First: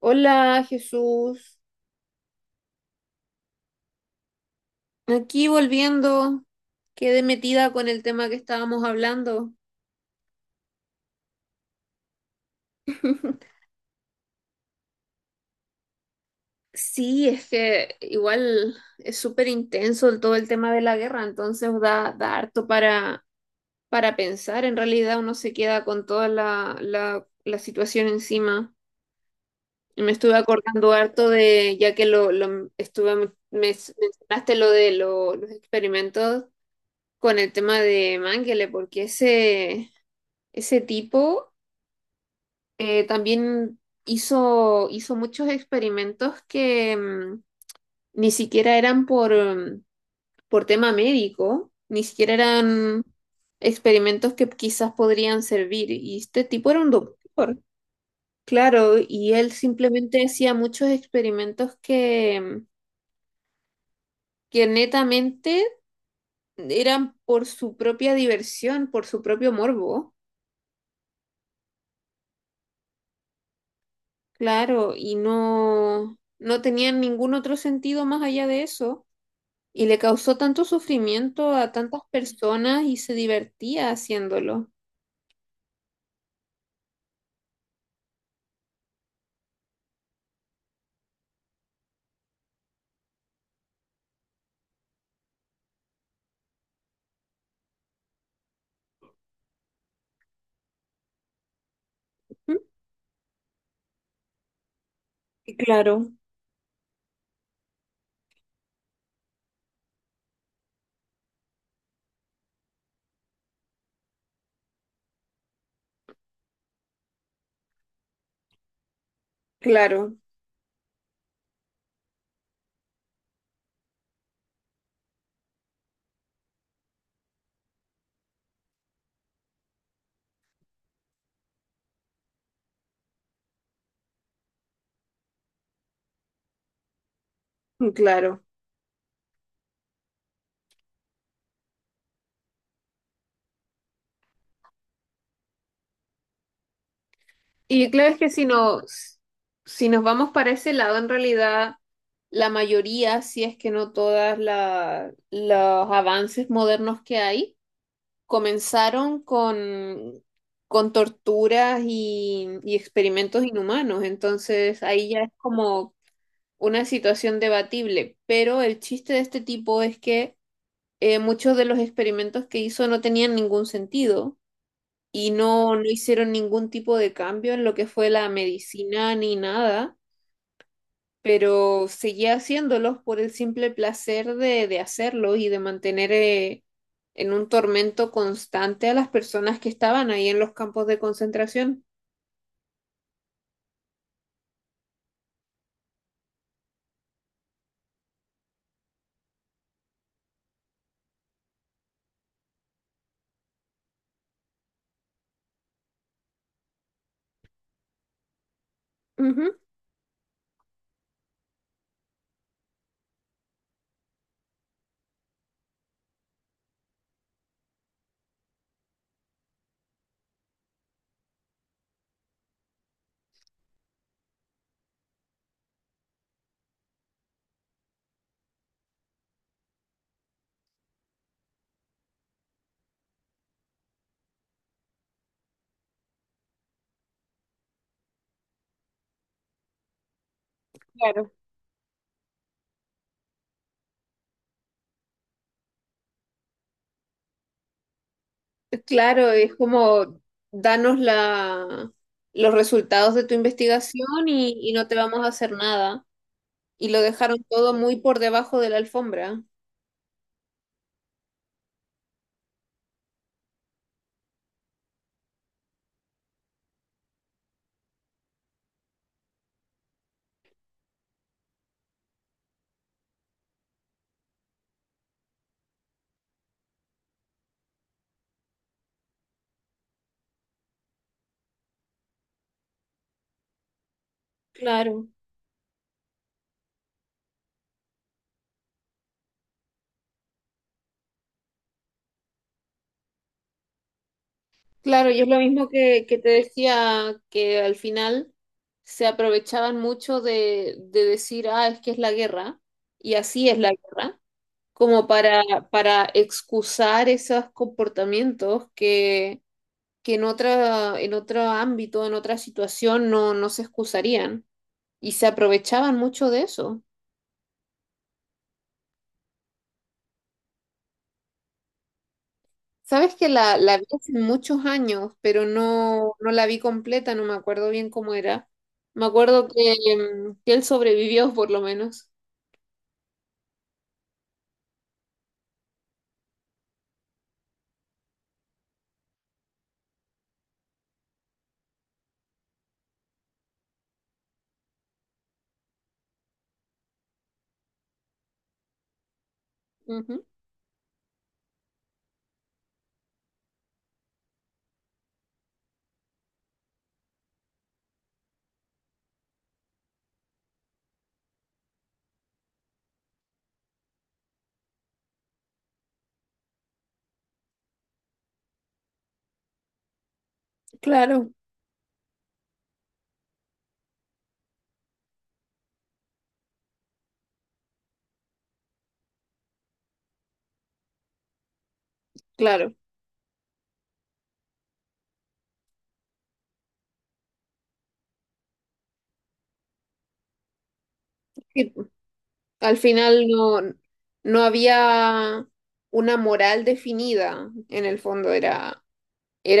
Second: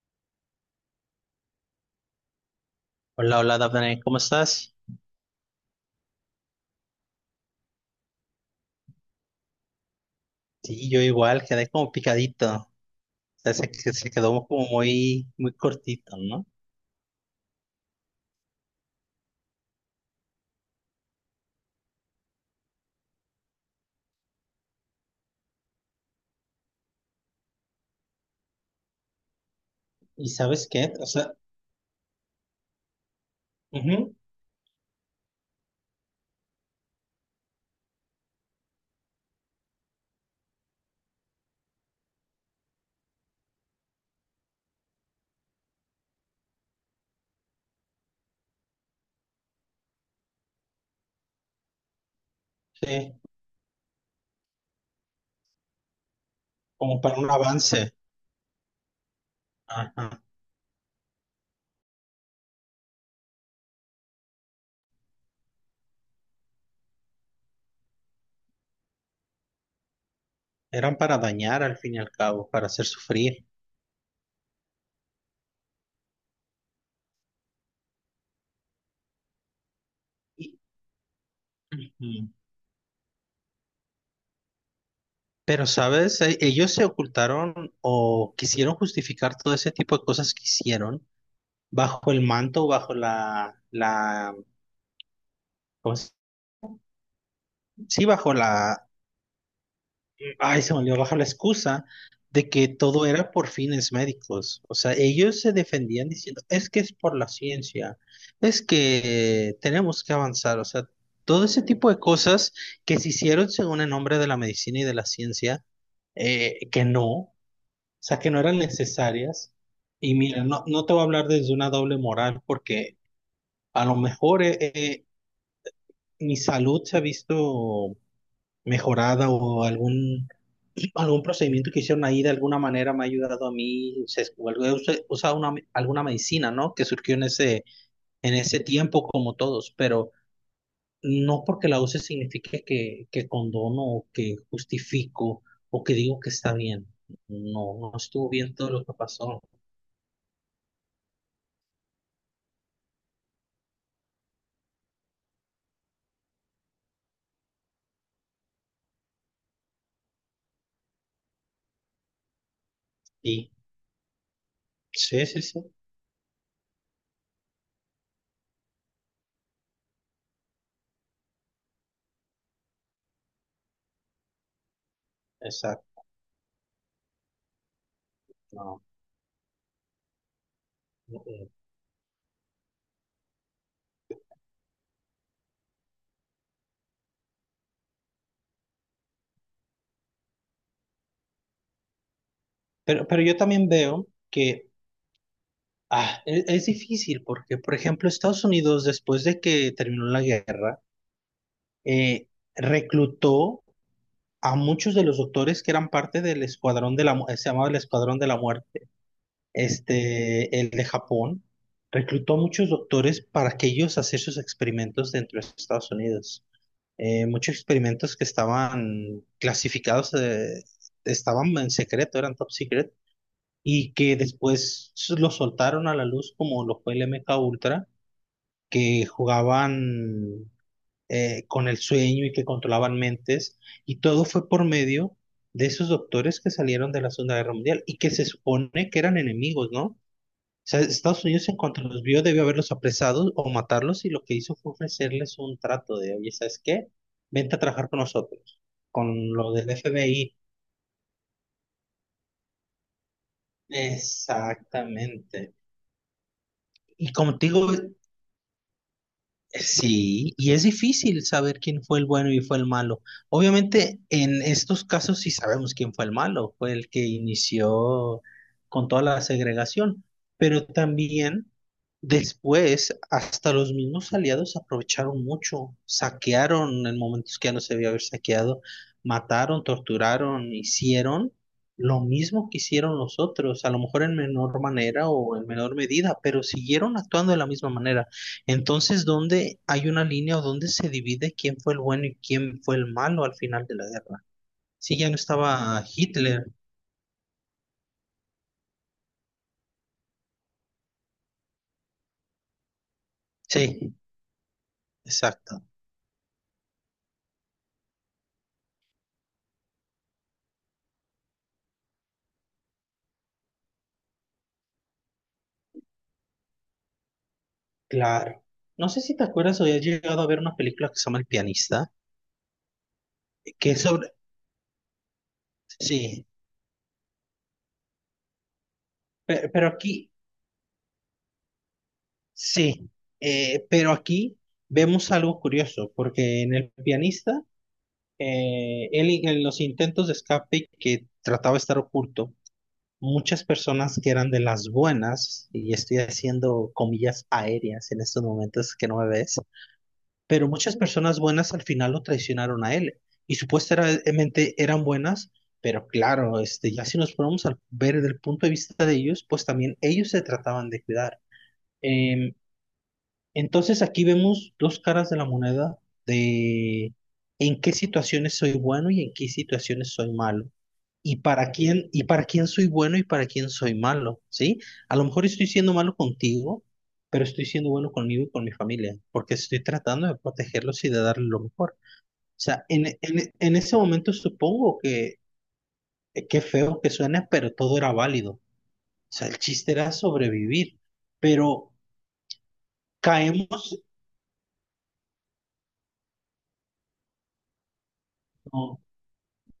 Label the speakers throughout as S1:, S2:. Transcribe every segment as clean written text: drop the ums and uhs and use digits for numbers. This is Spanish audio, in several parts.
S1: Hola Jesús,
S2: Hola, hola, Dafne, ¿cómo estás?
S1: aquí volviendo, quedé metida con el tema que estábamos hablando.
S2: Sí, yo igual, quedé como picadito. O sea, se quedó como muy, muy cortito, ¿no?
S1: Sí, es que igual es súper intenso todo el tema de la guerra, entonces da harto para pensar, en realidad uno se queda con toda la situación encima. Y me
S2: ¿Y
S1: estuve
S2: sabes qué?
S1: acordando
S2: O
S1: harto
S2: sea,
S1: de, ya que me
S2: ujú,
S1: mencionaste lo de los experimentos con el tema de Mengele, porque ese tipo... También hizo muchos experimentos que ni siquiera eran por, por tema médico, ni siquiera eran
S2: sí,
S1: experimentos que quizás podrían servir. Y este tipo era un
S2: como para un
S1: doctor,
S2: avance.
S1: claro, y él
S2: Ajá.
S1: simplemente hacía muchos experimentos que, que netamente eran por su propia diversión, por su propio morbo,
S2: Eran para dañar al fin y al cabo, para hacer sufrir.
S1: claro, y no tenían ningún otro sentido más allá de eso. Y le causó
S2: Y-
S1: tanto sufrimiento a tantas
S2: ujú.
S1: personas y se divertía haciéndolo.
S2: Pero, ¿sabes? Ellos se ocultaron o quisieron justificar todo ese tipo de cosas que hicieron bajo el manto, ¿cómo Sí, bajo la. Ay, se me olvidó bajar la excusa de
S1: ¿Mm?
S2: que todo era por fines médicos. O sea, ellos se
S1: Y
S2: defendían
S1: claro,
S2: diciendo, es que es por la ciencia, es que tenemos que avanzar. O sea, todo ese tipo de cosas que se hicieron según el nombre de la medicina y de la ciencia, que no, o sea, que no eran necesarias. Y
S1: claro,
S2: mira, no te voy a hablar desde una doble moral porque a lo mejor mi salud se ha visto mejorada o algún algún procedimiento que hicieron ahí de alguna manera me ha ayudado a mí, he usado una, alguna medicina, ¿no? Que surgió en
S1: claro.
S2: ese tiempo como todos, pero no porque la use signifique que condono o que justifico o que digo que está bien. No,
S1: Y
S2: no
S1: claro es
S2: estuvo
S1: que si
S2: bien todo
S1: no,
S2: lo que pasó.
S1: si nos vamos para ese lado, en realidad, la mayoría, si es que no todas los avances modernos que hay, comenzaron con torturas y experimentos
S2: Y
S1: inhumanos. Entonces ahí ya
S2: sí,
S1: es
S2: sí, sí,
S1: como una situación debatible, pero el chiste de este tipo es que muchos de los experimentos que hizo no tenían ningún sentido y no
S2: exacto.
S1: hicieron ningún tipo de cambio en lo que fue la
S2: No,
S1: medicina ni nada,
S2: no, eh.
S1: pero seguía haciéndolos por el simple placer de hacerlo y de mantener en un tormento constante a las personas que estaban ahí en los campos de concentración.
S2: Pero yo también veo que es difícil porque, por ejemplo, Estados Unidos, después de que terminó la guerra, eh, reclutó a muchos de los doctores que eran parte del escuadrón de la, se llamaba el escuadrón de la muerte,
S1: Ujú,
S2: este, el de Japón, reclutó a muchos doctores para que ellos hacer sus experimentos dentro de Estados Unidos. Muchos experimentos que estaban clasificados, estaban en secreto, eran top secret, y que después los soltaron a la luz como lo fue el MK Ultra, que jugaban con el sueño y que controlaban mentes, y todo fue por medio de esos doctores que salieron de la Segunda Guerra Mundial y que se supone que eran enemigos, ¿no? O sea, Estados
S1: claro.
S2: Unidos en cuanto los vio debió haberlos apresado o matarlos y lo que hizo fue ofrecerles un trato de, oye, ¿sabes qué? Vente a trabajar con nosotros,
S1: Claro,
S2: con lo
S1: es
S2: del
S1: como
S2: FBI.
S1: danos la, los resultados de tu investigación y no te vamos a hacer
S2: Exactamente.
S1: nada. Y lo
S2: Y como
S1: dejaron
S2: te digo,
S1: todo muy por debajo de la alfombra.
S2: sí, y es difícil saber quién fue el bueno y fue el malo. Obviamente, en estos casos sí sabemos quién fue el malo, fue el que inició con toda la segregación, pero también después hasta los mismos aliados aprovecharon mucho, saquearon en momentos que ya no se debía haber saqueado, mataron, torturaron, hicieron lo mismo que hicieron los otros, a lo mejor en menor
S1: Claro,
S2: manera o en menor medida, pero siguieron actuando de la misma manera. Entonces, ¿dónde hay una línea o dónde se divide quién fue el bueno y quién fue el malo al final de la guerra? Sí, ya
S1: claro,
S2: no
S1: y es lo mismo
S2: estaba
S1: que te
S2: Hitler.
S1: decía, que al final se aprovechaban mucho de decir, ah, es que es la guerra, y así es la
S2: Sí,
S1: guerra, como
S2: exacto.
S1: para excusar esos comportamientos que en otra, en otro ámbito, en otra situación, no se excusarían y se aprovechaban mucho de eso.
S2: Claro. No sé si te acuerdas o has llegado a ver una película que se llama El pianista,
S1: Sabes que la,
S2: que
S1: la
S2: es
S1: vi hace
S2: sobre...
S1: muchos años, pero no,
S2: Sí,
S1: no la vi completa, no me acuerdo bien cómo era. Me acuerdo
S2: pero,
S1: que,
S2: aquí,
S1: que él sobrevivió por lo menos.
S2: sí, pero aquí vemos algo curioso, porque en El pianista, él en los intentos de escape que trataba de estar oculto, muchas personas que eran de las buenas, y estoy haciendo comillas aéreas en estos momentos que no me ves,
S1: Ujú.
S2: pero muchas personas buenas al final lo traicionaron a él. Y supuestamente eran buenas, pero claro, este, ya si nos ponemos a ver desde el punto de vista de ellos, pues también ellos se trataban de cuidar. Eh, entonces aquí vemos dos caras de la moneda de en qué situaciones soy bueno y en qué situaciones soy malo.
S1: Claro,
S2: Y para quién soy bueno y para quién soy malo, ¿sí? A lo mejor estoy siendo malo contigo, pero estoy siendo bueno conmigo y con mi familia, porque estoy tratando de protegerlos y de darles lo mejor. O sea,
S1: claro.
S2: en ese momento supongo que, qué feo que suena, pero todo era válido. O sea, el chiste era sobrevivir,
S1: Sí,
S2: pero
S1: al final no,
S2: caemos,
S1: no había una moral definida, en el fondo
S2: no,
S1: era.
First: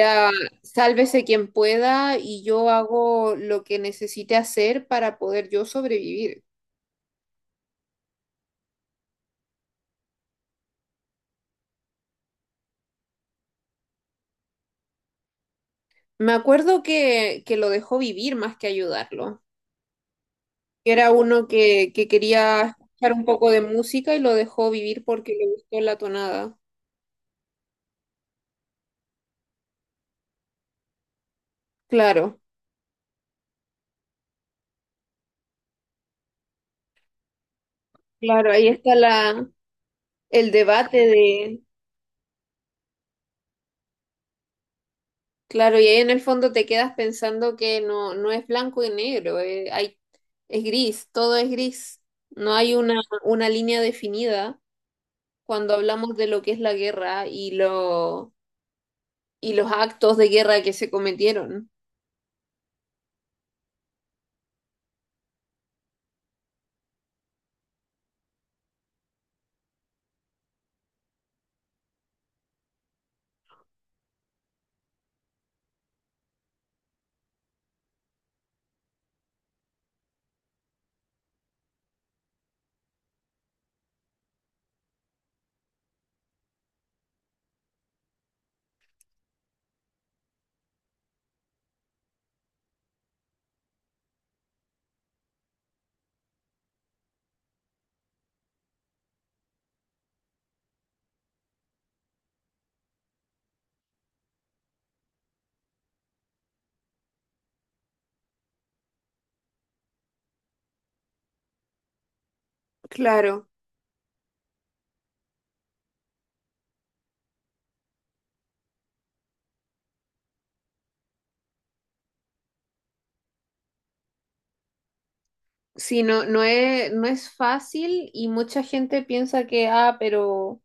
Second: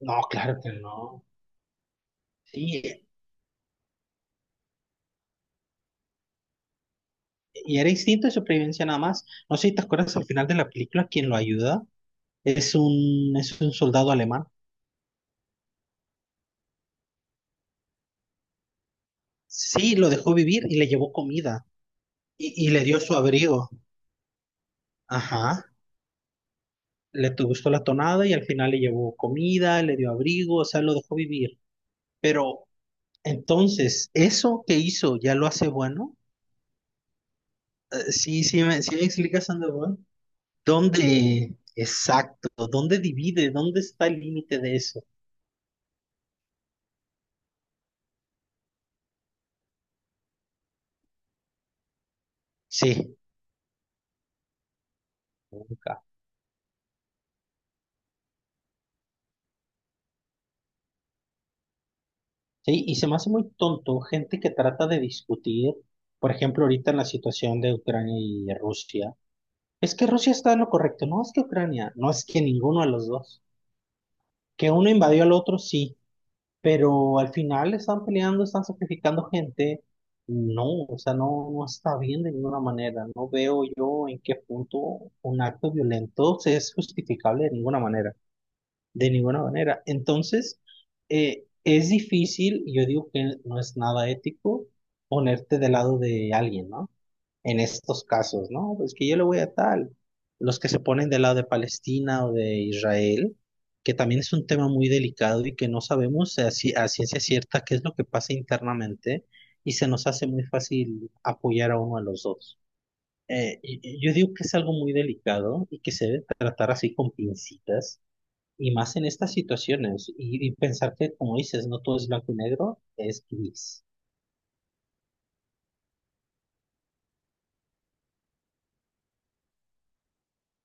S2: no, claro que
S1: sálvese
S2: no.
S1: quien pueda y yo
S2: Sí,
S1: hago lo que necesite hacer para poder yo sobrevivir.
S2: y era instinto de supervivencia nada más. No sé si te acuerdas al final de la película, quien lo ayuda es es un soldado alemán.
S1: Me acuerdo que lo dejó vivir más que ayudarlo.
S2: Sí, lo dejó vivir y le
S1: Era
S2: llevó
S1: uno
S2: comida
S1: que
S2: y
S1: quería
S2: le dio
S1: escuchar
S2: su
S1: un poco de
S2: abrigo.
S1: música y lo dejó vivir porque le
S2: Ajá,
S1: gustó la tonada.
S2: le gustó la tonada y al final le llevó comida, le dio abrigo, o sea, lo dejó vivir.
S1: Claro,
S2: Pero entonces, ¿eso que hizo ya lo hace bueno? Sí,
S1: claro, ahí está
S2: sí me explicas,
S1: la,
S2: Sandoval.
S1: el debate
S2: ¿Dónde,
S1: de...
S2: exacto, dónde divide, dónde está el límite de eso?
S1: Claro, y ahí en el fondo te quedas pensando que no, no es blanco y negro, hay, es gris, todo es gris. No hay
S2: Sí.
S1: una línea definida cuando hablamos de lo que es la guerra y lo y los actos de guerra que se cometieron.
S2: Sí, y se me hace muy tonto gente que trata de discutir, por ejemplo, ahorita en la situación de Ucrania y Rusia. Es que Rusia está en lo correcto, no es que Ucrania, no es que ninguno de los dos. Que uno invadió al otro, sí, pero al final están peleando, están sacrificando gente. No, o sea, no, no está bien de ninguna manera. No veo yo en qué punto un acto violento se es justificable de ninguna manera de ninguna manera. Entonces, es difícil, yo digo que no es nada ético ponerte del lado de alguien, ¿no? En estos casos, ¿no? Pues que yo le voy a tal. Los que se ponen del lado de Palestina o de Israel, que también es un tema muy delicado y que no sabemos si a ciencia cierta qué es lo que pasa internamente y se nos hace muy fácil apoyar a uno a los dos.
S1: Claro.
S2: Y yo digo que es algo muy delicado y que se debe tratar así con pincitas y más en estas situaciones, y pensar que, como dices, no todo es blanco y negro, es gris.
S1: Sí, no es fácil y mucha gente piensa que, ah, pero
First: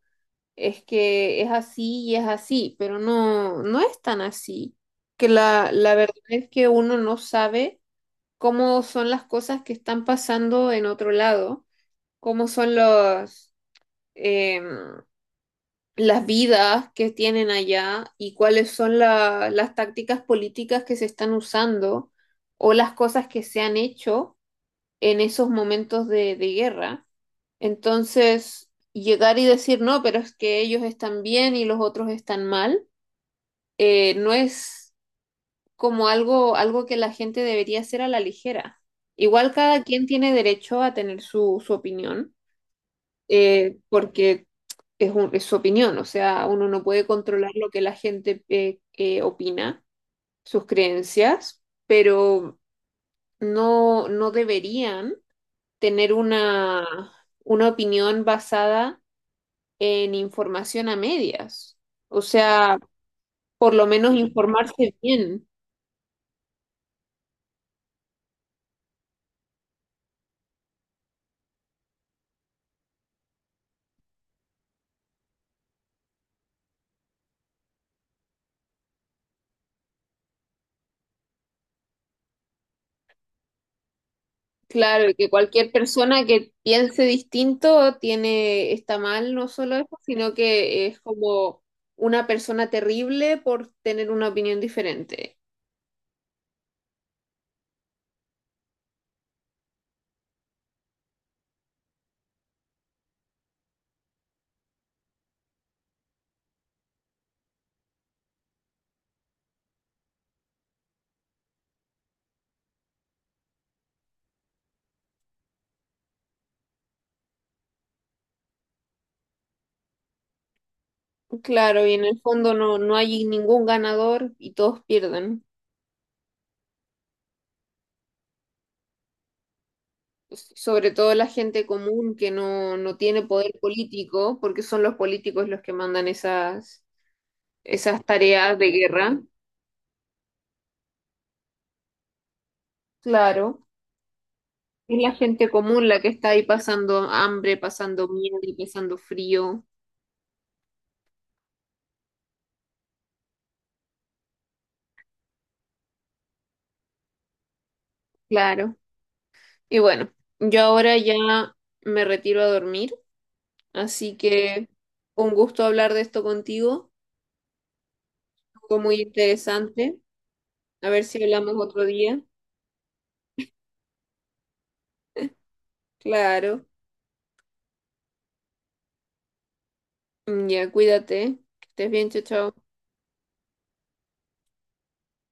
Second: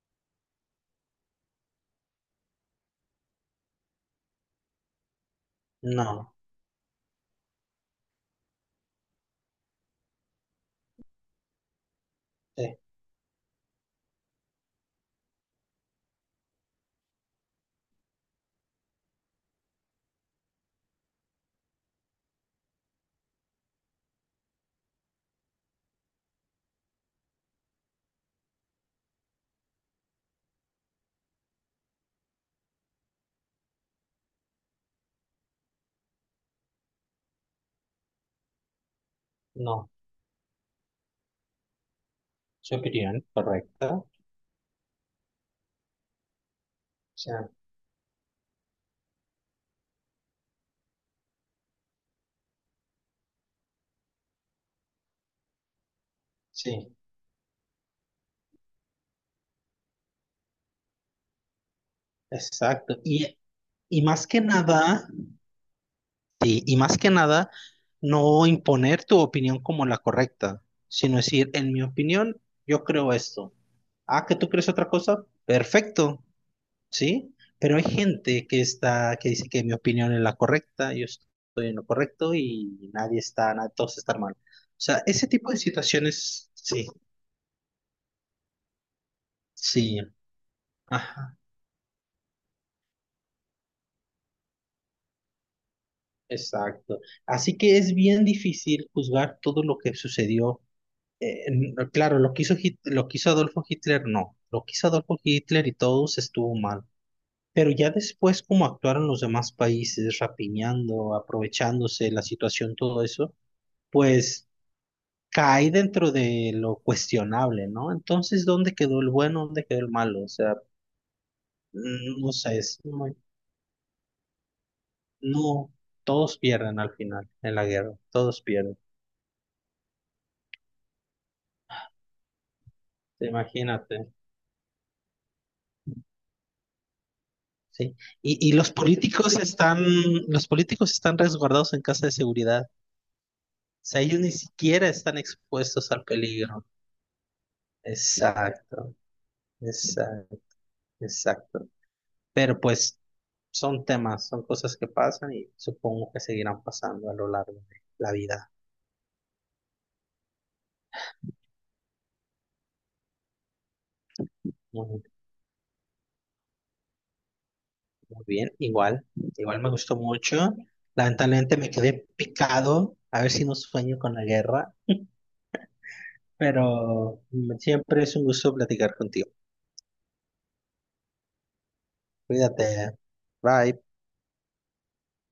S1: es que es así y es así, pero no es tan así. Que la verdad
S2: No,
S1: es que uno no sabe cómo son las cosas que están pasando en otro lado, cómo son
S2: sí,
S1: los, em, las vidas que tienen allá y cuáles son las tácticas políticas que se están usando o las cosas que se han hecho en esos momentos de guerra. Entonces, llegar y decir, no, pero es que ellos están bien y los otros están mal, no es como algo, algo que la gente debería hacer a la ligera. Igual cada
S2: no,
S1: quien tiene derecho a tener su, su opinión,
S2: su opinión, correcta. O
S1: porque es, es su opinión, o sea, uno no puede
S2: sea,
S1: controlar lo que la gente opina, sus creencias, pero no deberían tener
S2: sí,
S1: una opinión basada en información a medias. O sea,
S2: exacto.
S1: por lo
S2: Y
S1: menos
S2: más que
S1: informarse
S2: nada,
S1: bien.
S2: sí, y más que nada, no imponer tu opinión como la correcta, sino decir, en mi opinión, yo creo esto. Ah, que tú crees otra cosa, perfecto. ¿Sí? Pero hay gente que está, que dice que mi opinión es la correcta, yo estoy en lo correcto y nadie está, todos están mal. O sea,
S1: Claro, y
S2: ese
S1: que
S2: tipo de
S1: cualquier persona
S2: situaciones,
S1: que
S2: sí,
S1: piense distinto tiene, está mal, no solo eso,
S2: sí,
S1: sino que es
S2: ajá,
S1: como una persona terrible por tener una opinión diferente.
S2: exacto. Así que es bien difícil juzgar todo lo que sucedió. Claro, lo que lo que hizo Adolfo Hitler, no. Lo que hizo Adolfo Hitler y todos estuvo mal. Pero ya después, como actuaron los demás países, rapiñando, aprovechándose la situación, todo eso, pues cae dentro de lo cuestionable, ¿no? Entonces, ¿dónde quedó el bueno? ¿Dónde quedó el malo? O sea,
S1: Claro, y en el
S2: mm, no
S1: fondo
S2: sé,
S1: no,
S2: es
S1: no
S2: muy-
S1: hay ningún ganador y todos pierden.
S2: no, todos pierden al final en la guerra, todos pierden,
S1: Sobre todo la gente común que no tiene poder
S2: imagínate,
S1: político, porque son los políticos los que mandan esas,
S2: ¿sí?
S1: esas
S2: Y
S1: tareas de guerra.
S2: los políticos están resguardados en casa de seguridad,
S1: Claro.
S2: o sea, ellos ni siquiera
S1: Es la
S2: están
S1: gente común
S2: expuestos
S1: la
S2: al
S1: que está ahí
S2: peligro.
S1: pasando hambre, pasando miedo y
S2: Exacto,
S1: pasando frío.
S2: exacto, exacto. Pero pues son temas, son cosas que pasan y supongo que seguirán pasando a lo largo de la vida.
S1: Claro. Y bueno, yo ahora ya me retiro a dormir, así que
S2: ¿No?
S1: un gusto hablar de esto contigo.
S2: Muy bien,
S1: Fue muy
S2: igual, igual me gustó
S1: interesante.
S2: mucho.
S1: A ver si hablamos
S2: Lamentablemente me
S1: otro
S2: quedé
S1: día.
S2: picado, a ver si no sueño con la guerra,
S1: Claro,
S2: pero mm, siempre es un gusto platicar contigo.
S1: mm, ya cuídate, que estés bien, chao, chao.
S2: Cuídate. Bye.